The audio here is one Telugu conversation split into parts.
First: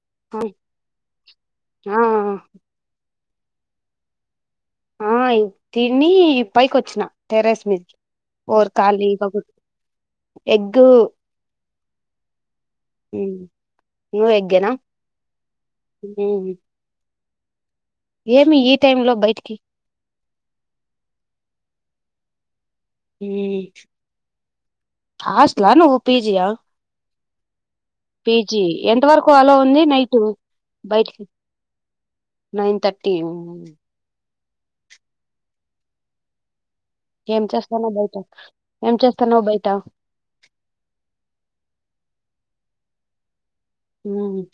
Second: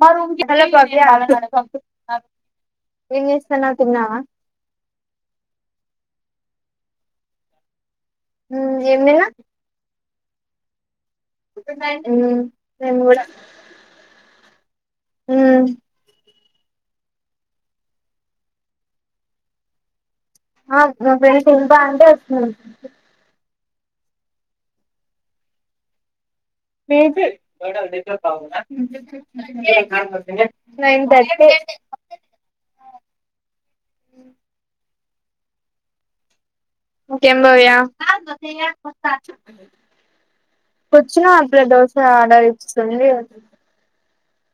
[unintelligible] హలో భవ్య ఆ ఏంచేస్తున్నారు తిన్నారా ఆ తిని పైకి వచ్చినా టెర్రస్ మీదకి ఓర్ మ్మ్ ఏం ఖాళీ [unintelligible] ఎగ్గు హ్మ్మ్ హ్మ్మ్ నువ్వు ఎగ్ గ్గేనా మ్మ్ హ్మ్మ్ ఏమి ఈ టైమ్ లో బయటికి ఆ అక్క వెళ్తూ ఉంటా అంటే వస్తుంది హ్మ్మ్ హాస్టలా నువ్వు పీ జి యా ఎంత లేదు వరకు అలో ఉంది నైట్ బయటికి నేను నైన్ థర్టీ [unintelligible] ఇంకేం ఏం చేస్తానో బయట ఏం చేస్తానో బయట [unintelligible] వచ్చినారు [unintelligible] [unintelligible] సంధి హ్మ్మ్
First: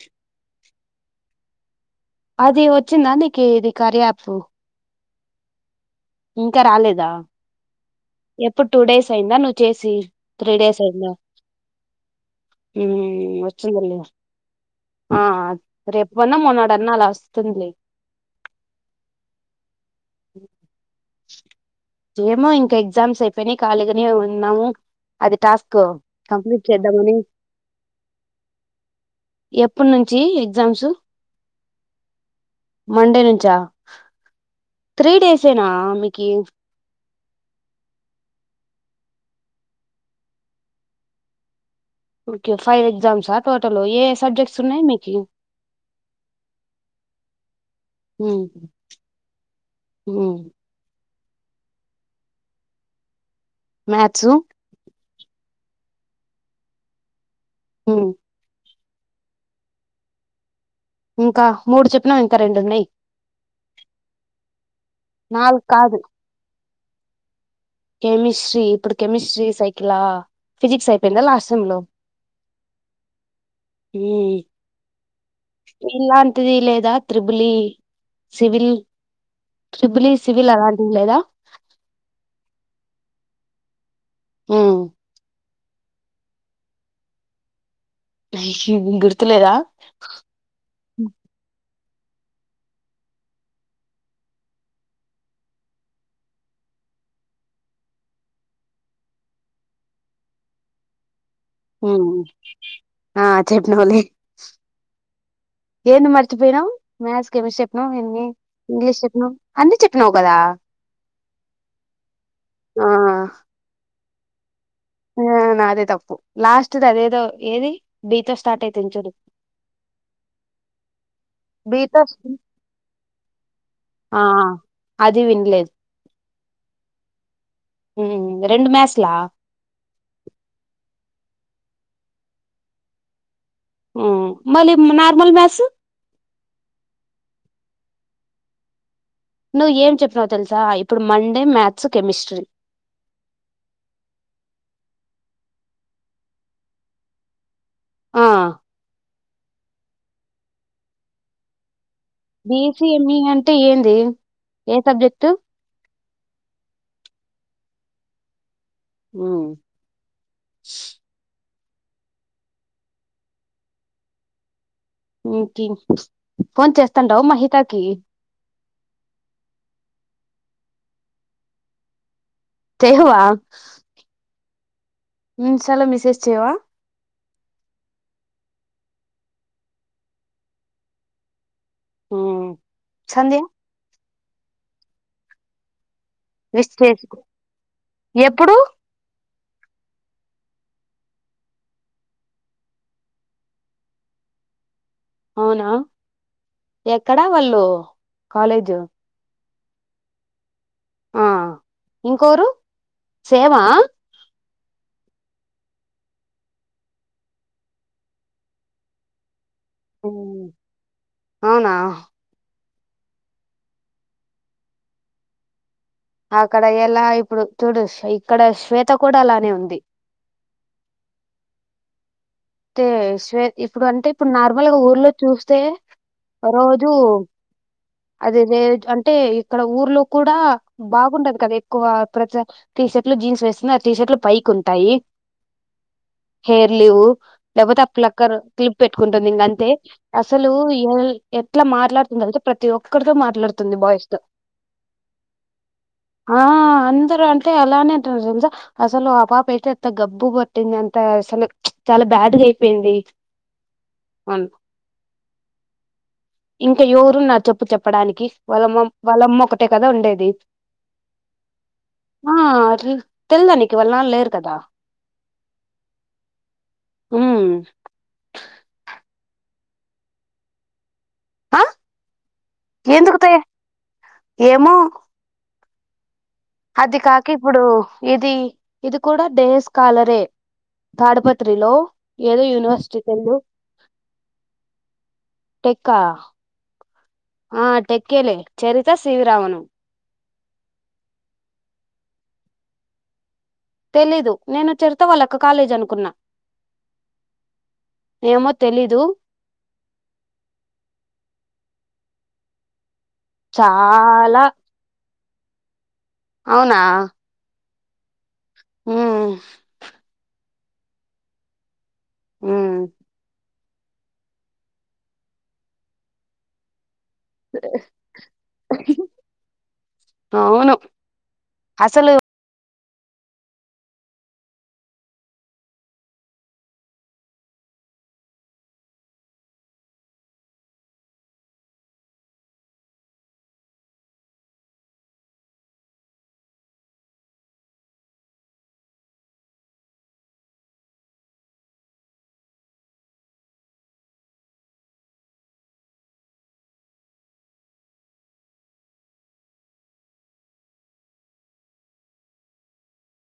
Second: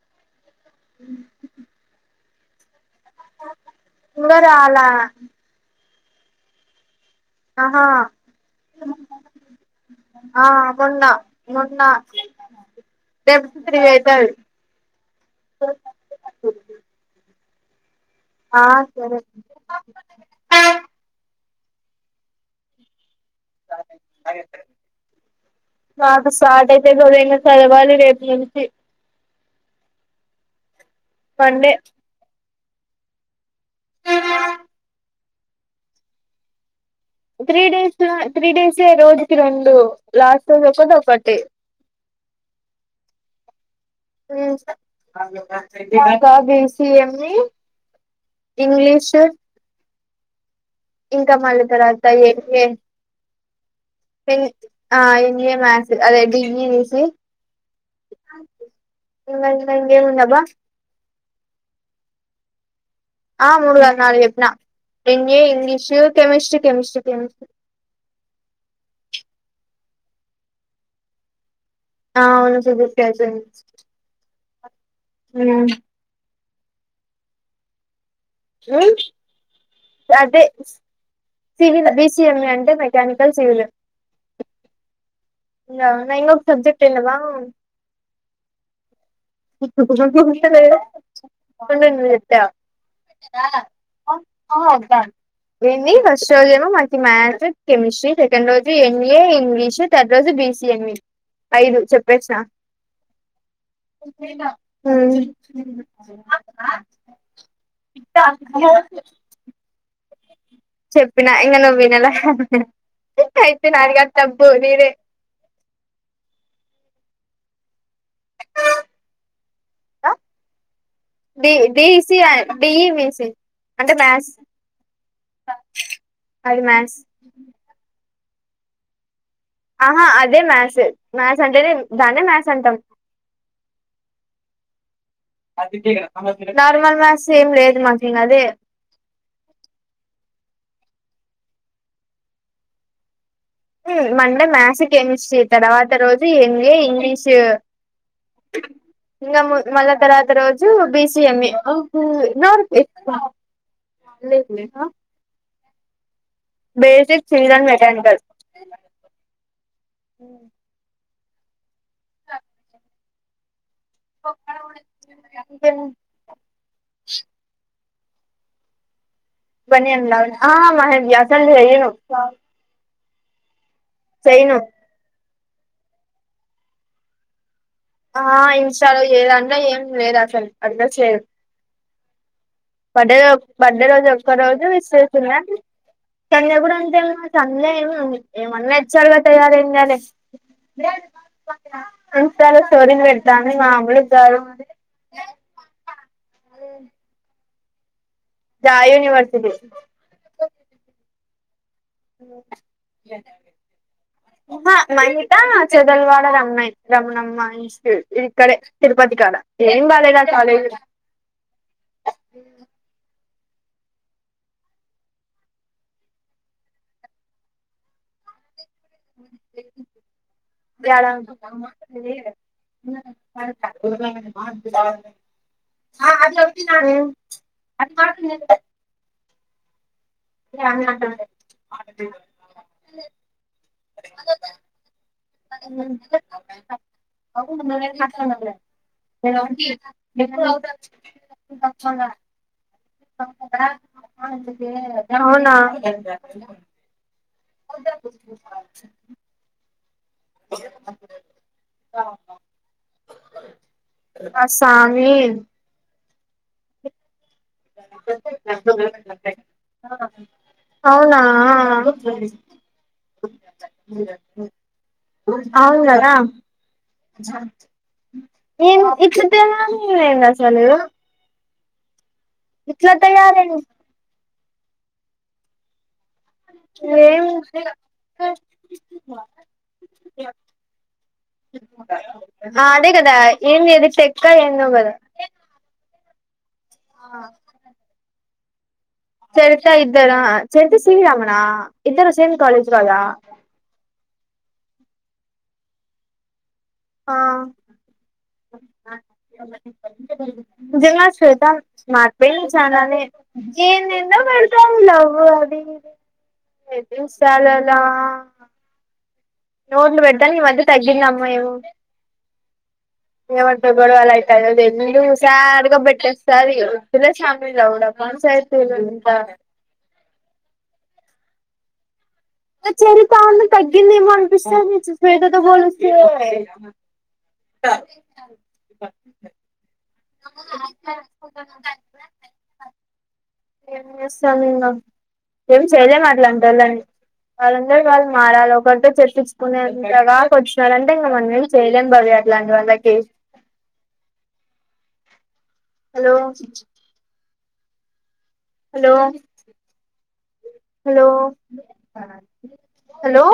మ్మ్ అదే వచ్చందనికి ఇది కార్య యాపూ ఇంకా రాలా ఇంకా రాలేదా ఆ ఎప్పుడు టూ డేస్ అయిందా నువ్వు చేసి ఆ త్రీ డేస్ మొన్న అయిందా మొన్న హ్మ్మ్ రేపు త్రీ వచ్చిందలి అయితది ఆ రేపు అన్నా మూన్నాడు అన్నా లాస్ట్. తునలే ఆ సరే ఏమో ఇంకా ఎగ్జామ్స్ ని ఖాళీగానే ఉన్నాము అది టాస్క్ నాకు కంప్లీట్ స్టార్ట్ అయితది చేద్దామని కదా ఇంగ చదవాలి రేపు నుంచి ఎప్పుటనుంచి. రోజు మండే మండే నుంచా త్రీ డేసేనా మీకి త్రీ డేస్ త్రీ డేస్ ఏ రోజుకి రెండు లాస్ట్ రోజు ఒకటి ఒకటి ఓకే ఫైవ్ ఎ్జమ్స్ ఆ టోటల్ ఏ సబ్జెక్ట్స్ ఉన్నాయి మీకి హ్మ్మ్ మాక B C M E English హ్మ్మ్ ఇంకా మళ్ళీ తరువాత మ్యాథ్స్ [unintelligible] [unintelligible] ఆ ఈ మాసి అదే ఢింగ తీసి [unintelligible] హ ఇంగ ఇంగ ఇంగెమ్ ఉందబ్బా ఇంకా మూడు చెప్పినవ్ ఇంకా రెండు ఉన్నాయి ఆ మూడు కాదు నాలుగు చెప్నా హిందీ, నాలుగు ఇంగ్లీీష్, కాదు కెమిస్ట్రి, కెమిస్ట్రీ, కెమిస్ట్రీ కెమిస్ట్రీ ఇప్పుడు కెమిస్ట్రీ సైకిలా ఫిజిక్స్ అయిపోయిందా లాస్ట్ సెమ్ లో అవును [unintelligible] సబ కతు ఇలా [unintelligible] అంత అది లేదా త్రిబులి సివిల్ ఉ ట్రిబుల్ ఈ అదే సివిల్ అలాంటివి లేదా సివిల్ బిసిఎంఈ అంటే మెకానికల్ సివిల్ హ నా ఇంొక సబ్జెక్ట్ ఎన్నవా [unintelligible] ష [unintelligible] చెప్పా ఏంది ఫస్ట్ రోజు ఏమో మనకి మ్యాథ్స్ కెమిస్ట్రీ సెకండ్ రోజు ఎంఈఏ ఇంగ్లీషు థర్డ్ రోజు బిసిఎంఈ ఉ ఆ చెప్పినవ్ లే ఏంది మర్చిపోయినవు మ్యాథ్స్ కెమిస్ట్రీ చెప్పినవ్ ఎమ్ ఈ ఎ ఇంగ్లీష్ చెప్పినవ్ అన్ని చెప్పినావు ప్పద [unintelligible] చెప్పినా ఇంకా నువ్వు వినలా ఆ అయితే నాది గాదు తప్పు నీదే ఆ నాదే తప్పు లాస్ట్ది అదేదో ఏది బి తో స్టార్ట్ అయితుంది చూడు డి బి డి తో డి ఈ బి సి ఆ అది విన్లేదు అది మ్యాథ్స్ రెండు మాథ్స్లా ఆహా అదే మ్యాథ్స్ మ్యాథ్స్ అంటేనే దాన్నే మ్యాథ్స్ అంటాం ఆ మలి నా అదితే కేక [unintelligible] నార్మల్ మ్యాథ్స్ ఏం లేదు మాకు ఇంక అదే నువ్వు ఏం చెప్పినవ్ తెలుసా ఇప్పుడు మండే మ్యాథ్స్ కెమిస్ట్రీ ఉ మండే మ్యాత్స్, కెమిస్ట్రీ తర్వాత రోజు ఎం ఎ ఇంగ్లీషు ఆ ఇంకా ము మళ్ళ తర్వాత రోజు BCME B C M E అంటే ఏంది ఏ subject basic civil and mechanical ఉ ఇ క ఫోన్ చేస్తాండవు మహితాకి [unintelligible] అస్సలు చేయను చేయవా చేయను ఇన్స్టా లో మేసేజ్ చేయవా ఆ ఇంస్టాలో ఏదంట్లో ఏం లేదు అసలు అట్లా చేయను ఉమ్ బర్త్డే రోజు బర్త్ డే రోజు ఒక రోజు విష్ చేసిన సంధ్య విష్ కూడా చేసుకో అంతేమ సంధ్య ఏమ ఎప్పుడు ఏమన్నా నచ్చాలి కద తయారయ్య అంతాల స్టోరీలు పెడతాని మా మామలు గారు అ అవునా ఎక్కడా వాళ్ళు ళ్ళు గా యూనివర్సిటీ ఆ ఇంకోరు సేమా ఆహా మన్మిత చెందలవాడ రమణయి రమణమ్మ ఇన్స్టిట్యూట్ ఇక్కడే తిరుపతి కాడ ఏం బాలేదంట కాలేజీ అవునా అక్కడ ఎలా ఇప్పుడు చూడు ఇక్కడ శ్వేత త్త కూడా అలానే ఉంది బే మా తే స్వేత ఇప్పుడు అంటే ఇప్పుడు నార్మల్గా ఊర్లో చూస్తే రోజు అది అంటే ఇక్కడ ఊర్లో కూడా బాగుంటది కదా ఎక్కువ ప్రతి టీ షర్ట్లు జీన్స్ వేస్తున్నా ఆ టీ షర్ట్లు పైకి ఉంటాయి హెయిర్ లీవు లేకపోతే అ ప్లక్కర్ క్లిప్ పెట్టుకుంటుంది ఇంక అంతే అసలు ఎ ఎట్లా ఉమ్ మాట్లాడుతుంది తెలుసా ప్రతి ఒక్కరితో మాట్లాడుతుంది బాయస్ తో అవునా ఆ అందరూ అంట అలానే అంటారు అసలు ఆ పాప అయితే గబ్బు కొట్టింది అంత అసలు చాలా బా ఆ సామి ఇంక ఎవరున్నారు చెప్పు చెప్పడానికి వాళ్ళమ్మ వాళ్ళమ్మ ఒకటే కదా ఉండేది అవునా ఆ తెలిదా నీకు వాళ్ళ నాన్న లేరు కదా అవును కదా ఉమ్ ఏం ఇట్లా తయారు అయ్యారు ఏంది అసలు ఆ ఇట్లా ఎందుకు తే తయారు ఏంది ఏమో అది ఏం కాక ఇప్పుడు ఇది ఇది కూడా డేస్ కాలరే తాడుపత్రిలో ఏదో అదే యూనివర్సిటీ కదా ఏం లేదు టెక్క ఏందో కదా టెక్క ఆ టెక్కేలే చెరి చరిత ఇద్దర చరిత సివి రమణ ఇద్దరు సేమ్ కాలేజ్ కాదా తెలీదు నేను చెరిత వాళ్ల అక్క కాలేజ్ అనుకున్నా ఆ ఏమో తెలీదు నిజంగా శ్వేత మార్పైంది చాలానే ఏందేందో చాలా పెడుతున్నావ్ ఓ అదే ఇదే అవునా అయిపోయింది సరెలే లా ఉమ్ నోడ్దు బడావ మద తగ్గిందమ్మ ఏమో మ్మ్ ంట కూడా అలా అవుతుది ఎందు సారిగా పెట్టేస్తారు తలా ఛామలులు ఉడా మసయతే అవును అసలు చరితను తగ్గిందేమో అనిపిస్తుంది సుశీలతో పోలిస్తే ఏ చేస్తాం ఇంగ ఏమి చేయలేం అట్లాంటి వాళ్లని వాళ్ళంతకి వాళ్ళు మారాలి ఒకరితో చెప్పించుకునేంతగా వచ్చినారంటే ఇంగా మనం ఏమి చేయలేం భవ్య అట్లాంటి వాళ్ళకి హలో హలో హలో హలో